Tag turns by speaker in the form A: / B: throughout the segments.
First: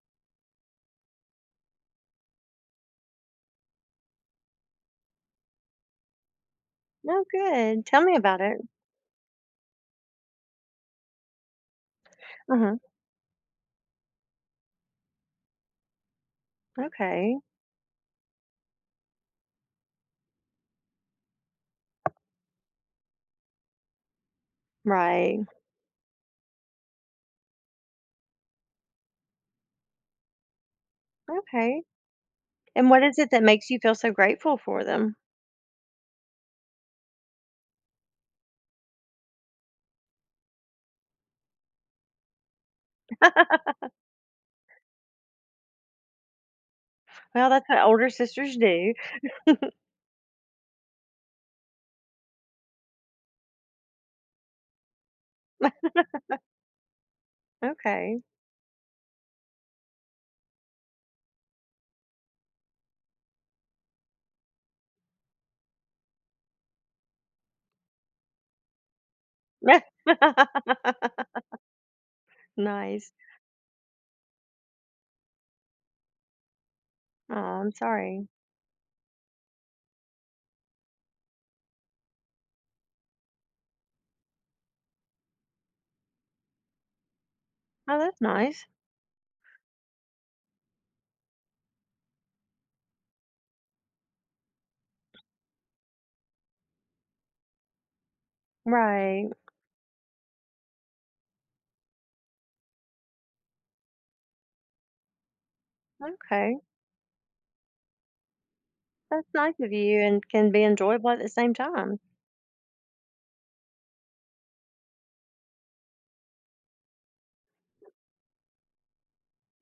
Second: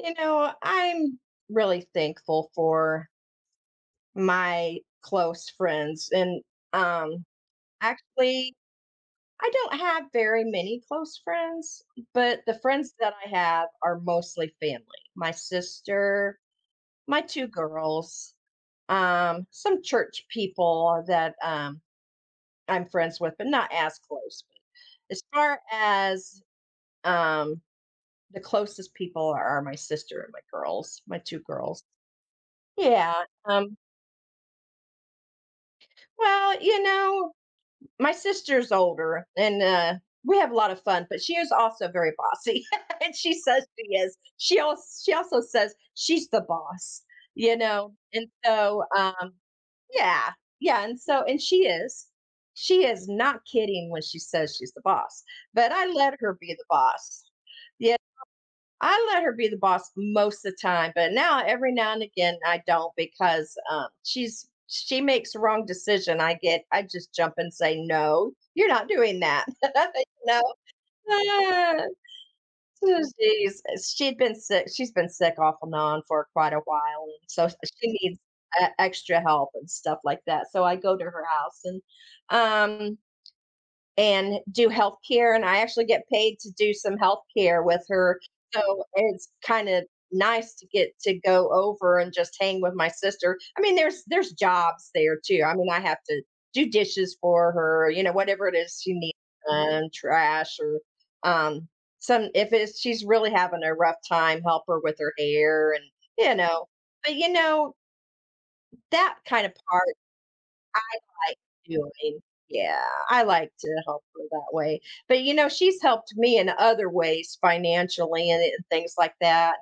A: You know, I'm really thankful for my close friends. And um,
B: Oh, good. Tell me about
A: actually,
B: it.
A: I don't have very many close friends, but the
B: Mhm.
A: friends that I have are mostly family. My sister, my
B: Okay.
A: two girls, some church people that I'm friends with, but not as close. As
B: Right.
A: far as um, the closest people are my sister and my girls, my two girls.
B: Okay. And what
A: Yeah.
B: is it that makes
A: Um,
B: you feel so grateful for them?
A: Well, you know, my sister's older and we have a lot of fun, but she is also very bossy. And she says she is. She also says she's the boss,
B: Well,
A: you
B: that's what
A: know.
B: older
A: And
B: sisters
A: so
B: do.
A: um yeah. Yeah, and so and she is. She is not kidding when she says she's the boss. But I let her be the boss. You
B: Okay.
A: I let her be the boss most of the time, but now every now and again I don't because she makes the wrong decision. I just jump and say no, you're not doing that. Ah, so
B: Nice.
A: she'd been sick. She's been sick off and on for quite a while, and
B: Oh,
A: so
B: I'm
A: she needs
B: sorry.
A: extra help and stuff like that. So I go to her house um and do healthcare. And I actually get paid to do some healthcare with
B: Oh,
A: her.
B: that's nice.
A: So it's kind of nice to get to go over and just hang with my sister. I mean, there's jobs there too. I mean, I have to do dishes for her, you know, whatever it is she needs,
B: Right.
A: trash or um some, if it's, she's really having a rough time, help her with her hair and you
B: Okay.
A: know. But you know, that
B: That's
A: kind of
B: nice of
A: part
B: you and can be enjoyable at the
A: like
B: same time.
A: doing. Yeah, I like to help her that way. But, you know, she's helped me in other ways financially and things like that.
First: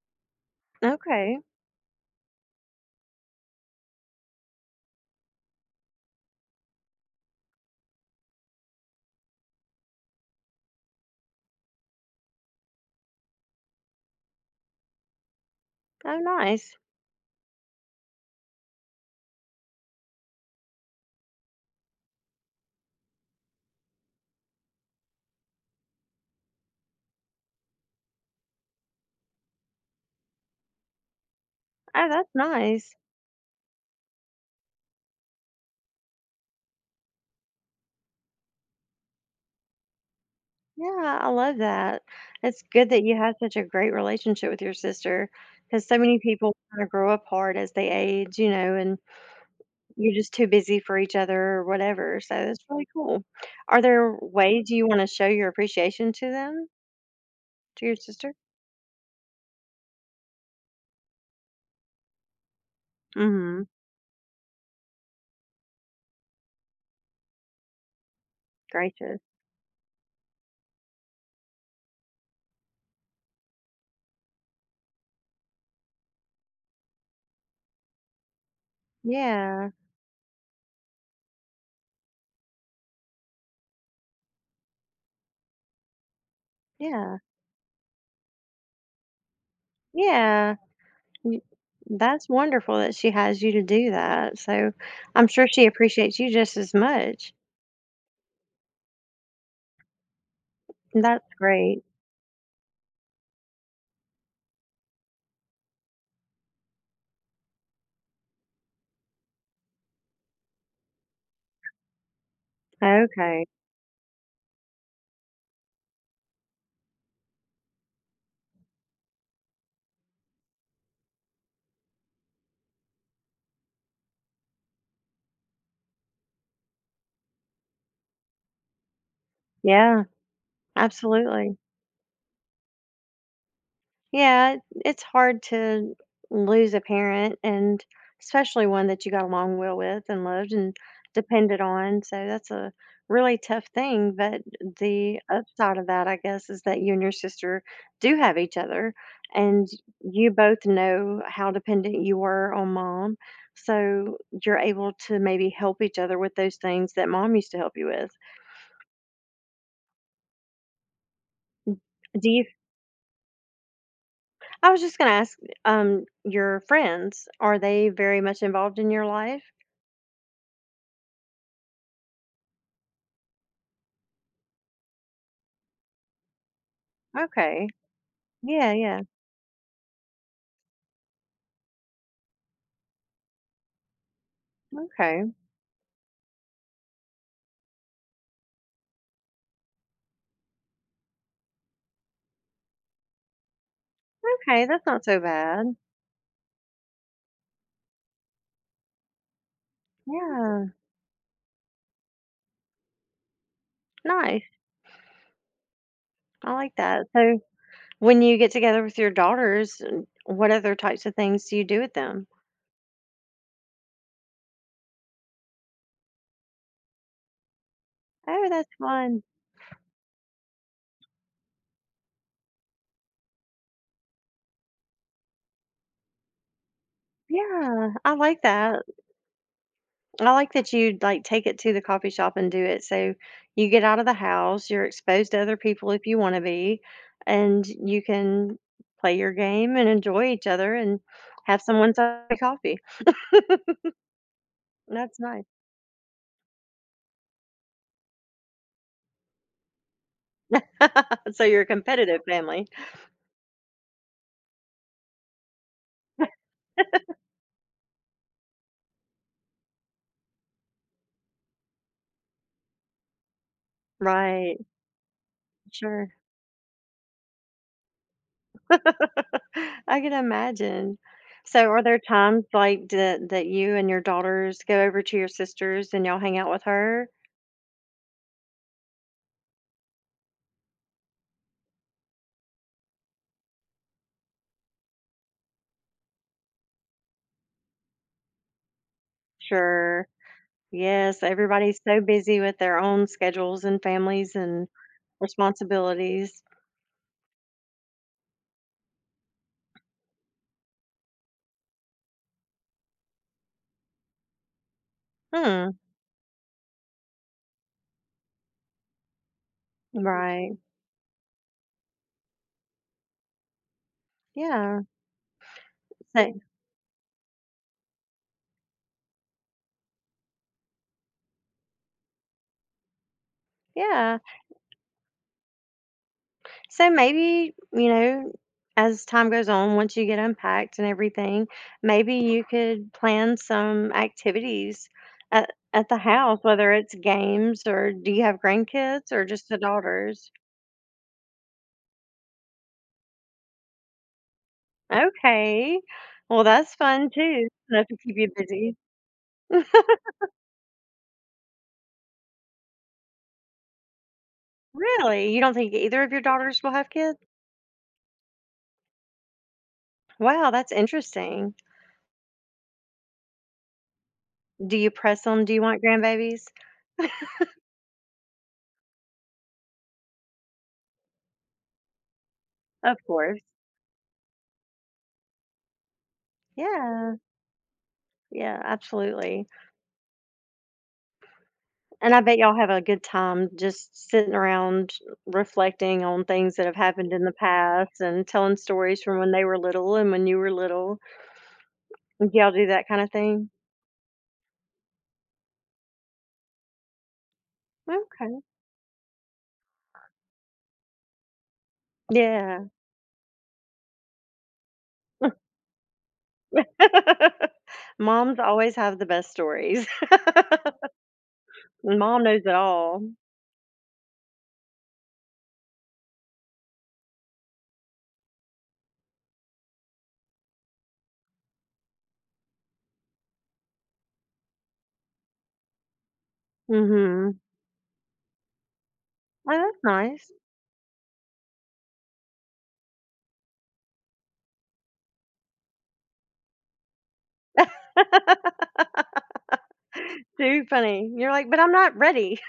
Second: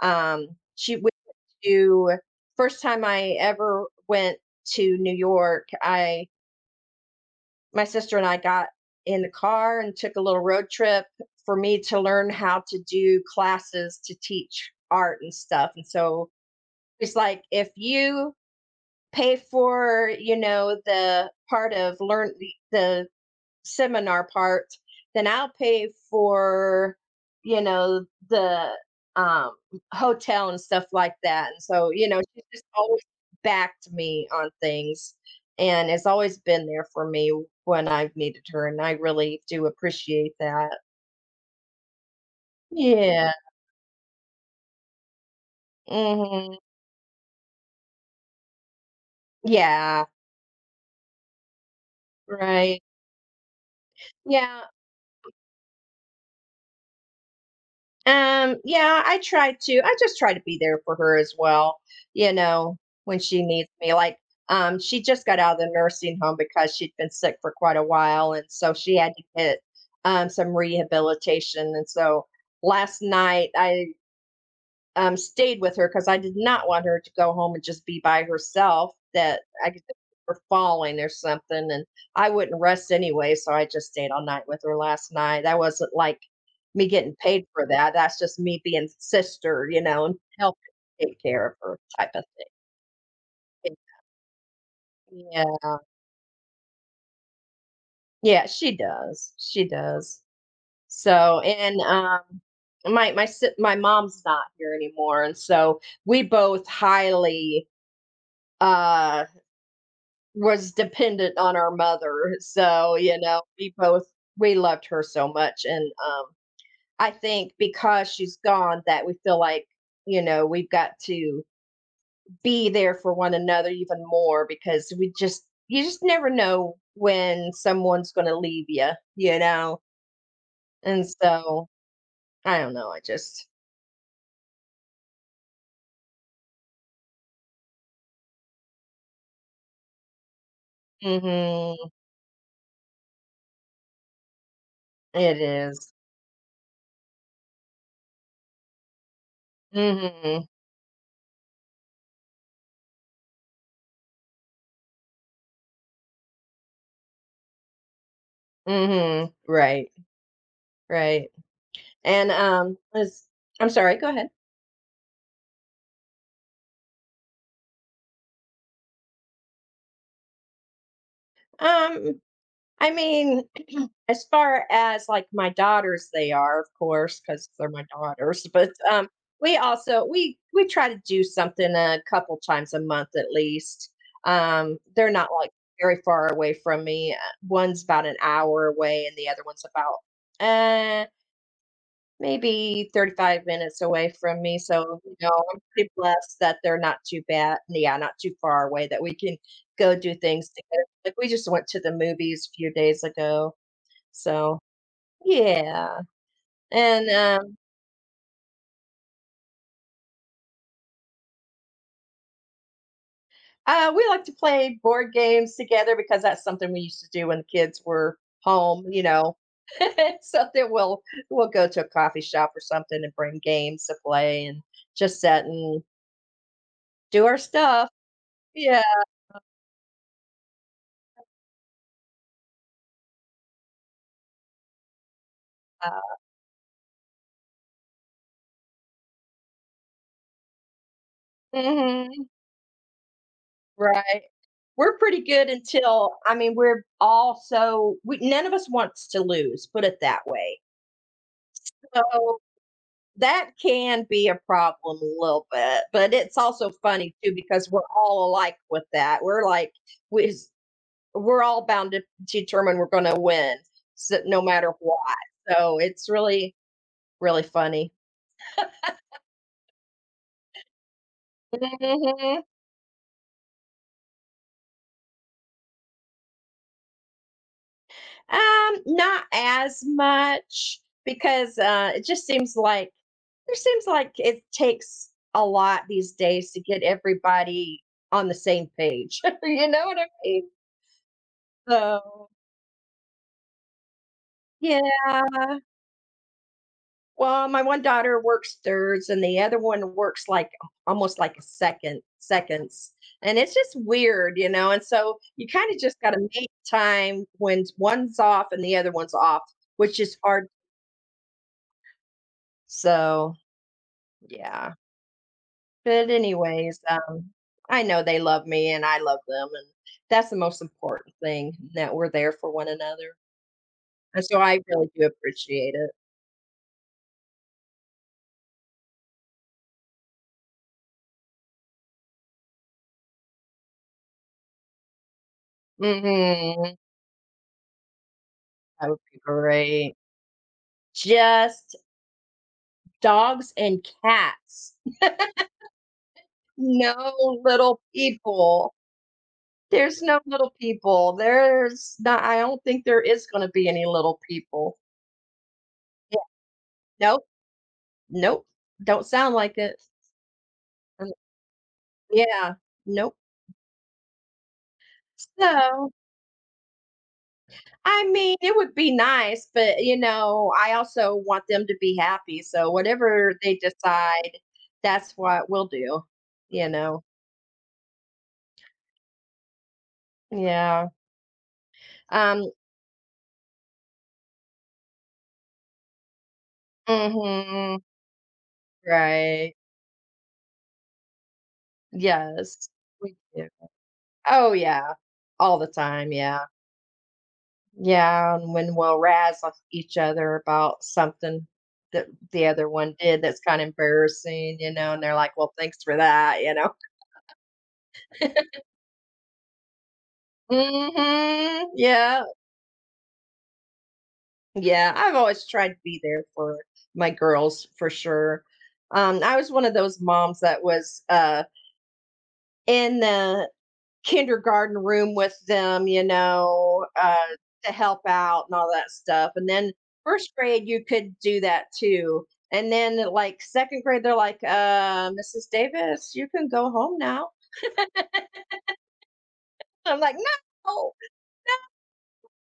A: And, she went
B: Okay.
A: to first time I ever went to New York. I My sister and I got in the car and took a little road trip for me to learn how to do classes to teach art and stuff. And
B: Oh,
A: so
B: nice.
A: it's like, if you pay for, you know, the part of learn the seminar part, then I'll pay for, you know, the um, hotel and stuff like that. And so, you
B: Oh,
A: know,
B: that's
A: she just
B: nice.
A: always backed me on things and has always been there for me when I've needed her. And I really do appreciate that.
B: Yeah, I love that. It's good that you
A: Yeah.
B: have such a great relationship with your sister because so many
A: Hmm.
B: people kind of grow apart as they age, you know, and
A: Yeah.
B: you're just too busy for each other or whatever. So that's
A: Right.
B: really cool. Are there
A: Yeah.
B: ways you want to show your appreciation to them, to your sister?
A: Yeah, I try to. I just try to be there for her as well, you know, when she
B: Mm-hmm.
A: needs me. Like, she just got out of the nursing home because she'd been sick for quite a while, and so she had
B: Gracious.
A: to get some rehabilitation. And so last night I stayed with her because I did not want her to go home and just be by herself. That I
B: Yeah.
A: could, her falling or something, and I wouldn't rest anyway, so I just stayed all night with her last night. I wasn't like me getting
B: Yeah.
A: paid for that, that's just me being sister, you know, and
B: Yeah.
A: helping take
B: Y-
A: care of her type of
B: That's wonderful that she has you to
A: thing.
B: do that. So I'm
A: Yeah.
B: sure she appreciates you just as much.
A: Yeah, she does, she does.
B: That's
A: So, and,
B: great.
A: my mom's not here anymore, and so we both highly, uh, was dependent on our mother, so, you know,
B: Okay.
A: we both, we loved her so much, and, I think because she's gone that we feel like, you know, we've got to be there for one another even more because we just you just never know when someone's going to leave you, you know?
B: Yeah.
A: And
B: Absolutely.
A: so, I don't know, I just.
B: Yeah, it's hard to lose a parent and especially one that you got along well with and loved and depended
A: Mhm.
B: on. So that's a really tough thing. But the
A: It
B: upside of
A: is.
B: that, I guess, is that you and your sister do have each other and you
A: Mhm.
B: both know how dependent you were on mom. So you're able to maybe help each other with those things that mom used to help you with.
A: Mhm. Right, right. And,
B: Do you
A: it's. I'm sorry, go ahead.
B: I was just gonna ask, your friends, are they very much involved in your life?
A: Um I mean, as far as, like, my daughters, they are, of course, because 'cause
B: Okay.
A: they're my daughters, but,
B: Yeah, yeah.
A: we try to do something a couple times a month at least. They're not,
B: Okay.
A: like, very far away from me, one's about an hour away and the other one's about, eh, maybe 35 minutes away from me,
B: Okay, that's
A: so,
B: not
A: you
B: so
A: know, I'm
B: bad.
A: pretty blessed that they're not too bad, yeah, not too far away that we can go do things
B: Yeah.
A: together. Like, we just went to the movies a few days ago.
B: Nice.
A: So, yeah,
B: I like that.
A: and,
B: So when you get together with your daughters, what other types of things do you do with them?
A: we like to play board games together because that's something we used to do when the kids were
B: Oh, that's
A: home, you
B: fun.
A: know? So then we'll go to a coffee shop or something and bring games to play and just sit and do our stuff.
B: Yeah, I like
A: Yeah.
B: that. I like that you like, take it to the coffee shop and do it, so you get out of the house, you're exposed to other people if you wanna be, and you can play your game and enjoy each other and have someone's
A: Mhm.
B: coffee.
A: Right. We're
B: That's
A: pretty
B: nice.
A: good until, I mean, we're all so we, none of us wants to lose, put it that way.
B: So you're a competitive
A: So
B: family.
A: that can be a problem a little bit, but it's also funny too because we're all alike with that. We're like we We're all bound to determine we're going to win, so, no
B: Right.
A: matter what. So it's
B: Sure.
A: really really funny.
B: I can imagine. So are there
A: Hmm.
B: times, like, that you and your daughters go over to your sister's and y'all hang out with her?
A: Not as much because it just seems like it takes a lot these days to get everybody on the same page. You know what I
B: Sure.
A: mean?
B: Yes, everybody's so
A: So
B: busy with their own schedules and families and
A: yeah.
B: responsibilities.
A: Well, my one daughter works thirds and the other one works like almost like a second seconds. And it's just weird, you know. And so you kind
B: Hmm,
A: of just got to make time when one's off and the other one's off, which is hard.
B: right.
A: So, yeah.
B: Yeah.
A: But
B: So,
A: anyways, I know they love me and I love them and that's the most important thing that we're there for one another.
B: yeah.
A: And so I really do appreciate it.
B: So maybe, you know, as time goes on, once you get unpacked and everything, maybe you could plan some activities at the house, whether
A: Mhm.
B: it's games or do you have
A: That would
B: grandkids
A: be
B: or just the
A: great.
B: daughters?
A: Just dogs and cats.
B: Okay. Well, that's fun
A: No
B: too.
A: little
B: Enough to keep you
A: people.
B: busy.
A: There's no little people. There's not, I don't think there is going to be any little people.
B: Really? You don't think either of your daughters will have kids?
A: Nope. Nope. Don't sound like it.
B: Wow, that's
A: Um,
B: interesting.
A: yeah. Nope.
B: Do you press them? "Do you want
A: So,
B: grandbabies?"
A: I mean, it would be nice, but you know, I also want them to be happy. So,
B: Of
A: whatever
B: course.
A: they decide, that's what we'll do, you know?
B: Yeah. Yeah, absolutely.
A: Yeah.
B: And I bet
A: Um,
B: y'all have a good time just sitting around reflecting on things that have happened in the
A: mhm,
B: past and telling stories from when they
A: right.
B: were little and when you were little. Do y'all
A: Yes.
B: do that kinda
A: We do.
B: thing?
A: Oh, yeah. All the time, yeah. Yeah,
B: Okay.
A: and when we'll razz off each other about something that the other
B: Yeah.
A: one did that's kinda embarrassing, you know, and they're like, "Well, thanks for that," you know?
B: Moms always have the best stories.
A: Mhm.
B: Mom
A: Yeah.
B: knows it all.
A: Yeah, I've always tried to be there for my girls for sure. I was one of those moms that was, in the kindergarten room with them, you know,
B: Mhm.
A: to help out and all that stuff. And
B: Oh,
A: then
B: that's
A: first
B: nice.
A: grade, you could do that too. And then like second grade, they're like, Mrs. Davis, you can go home now. I'm like,
B: Too
A: no,
B: funny. You're like, "But I'm not ready."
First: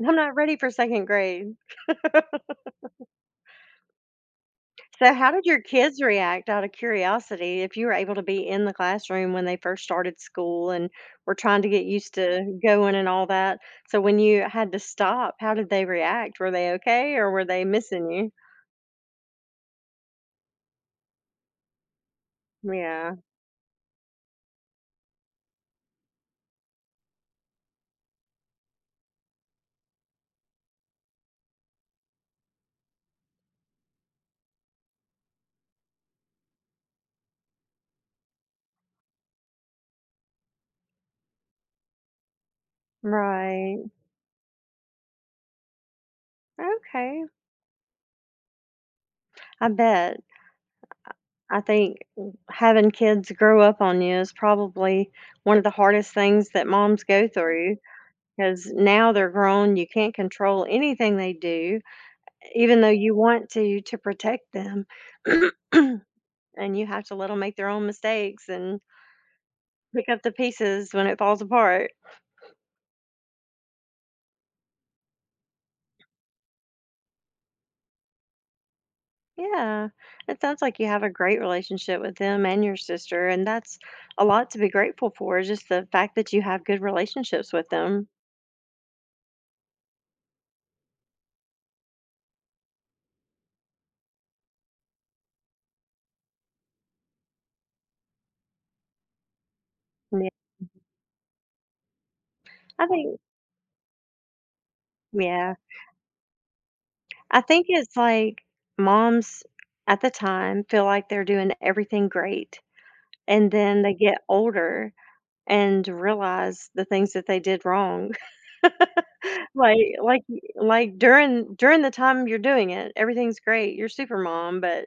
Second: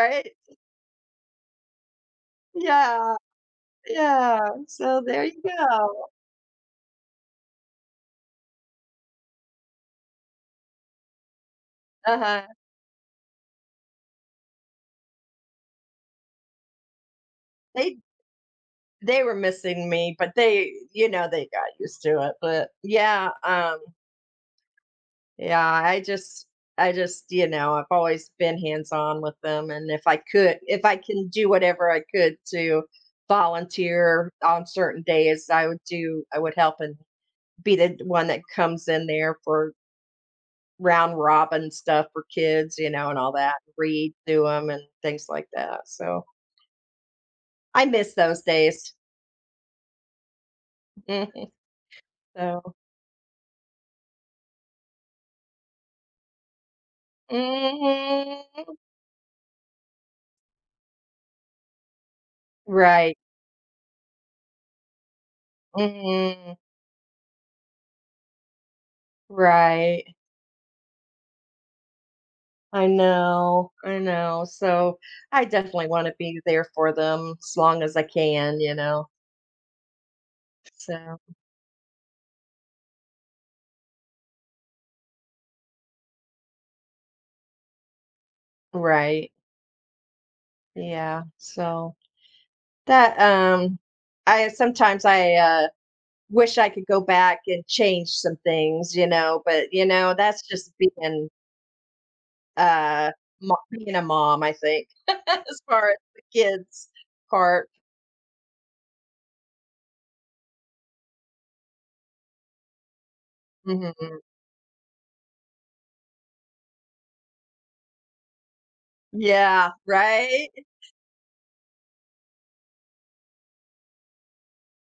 B: I'm not ready for second grade.
A: Yeah, yeah. So
B: So,
A: there
B: how
A: you
B: did your kids
A: go.
B: react out of curiosity if you were able to be in the classroom when they first started school and were trying to get used
A: Uh huh.
B: to going and all that? So, when you had to stop, how did they react? Were they okay or were they
A: They
B: missing you?
A: they were missing me, but they, you know, they got used to it. But
B: Yeah,
A: yeah, yeah, I just, you know, I've always been hands-on with them, and if I can do whatever I could to volunteer on certain days, I would help and be the one that comes in there for round robin stuff for kids, you know, and all that,
B: right.
A: read to them and things like that, so
B: Okay.
A: I miss those days.
B: I bet. I think
A: So
B: having kids grow up on you is probably one of the hardest things that moms go through because
A: mhm.
B: now they're grown. You can't control anything they do even though you
A: Right.
B: want to protect them,
A: Mhm.
B: and you have to let them make their own mistakes and pick
A: Right.
B: up the pieces when it falls apart.
A: I know, I know. So I definitely want to be there for them as long as I can, you know.
B: Yeah, it sounds like you have a
A: So,
B: great relationship with them and your sister, and that's a lot to be grateful for, just the fact that you have good relationships with them.
A: right. Yeah. So that I sometimes I wish I could go back and change some things, you know, but you know,
B: Yeah,
A: that's just being
B: I
A: uh
B: think
A: being a mom, I think,
B: yeah,
A: as far as the kids
B: I think
A: part.
B: it's like moms at the time feel like they're doing everything great, and then they
A: Hmm.
B: get older and realize the things that they did wrong.
A: Yeah,
B: Like like
A: right?
B: like, during the time you're doing it, everything's great, you're super mom, but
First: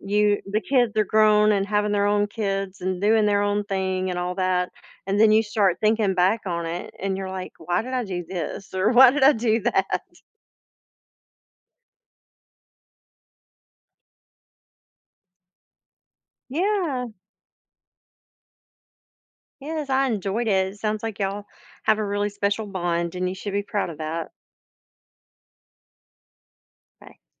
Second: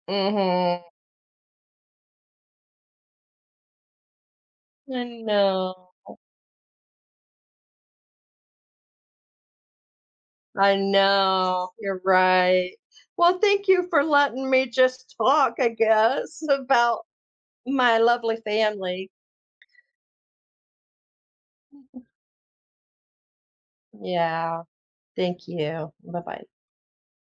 B: you the
A: Mhm.
B: kids are grown and having their own kids and doing their own thing and all that,
A: I
B: and then you start
A: know.
B: thinking back on it, and you're like, "Why did I do this?" or "Why did I do that?"
A: I know. You're right. Well, thank you for letting me just talk, I guess, about
B: Yeah.
A: my lovely family.
B: Yes, I enjoyed it. It sounds like y'all have a really special bond, and you should be proud of that.
A: Yeah. Thank you. Bye bye.
B: Right.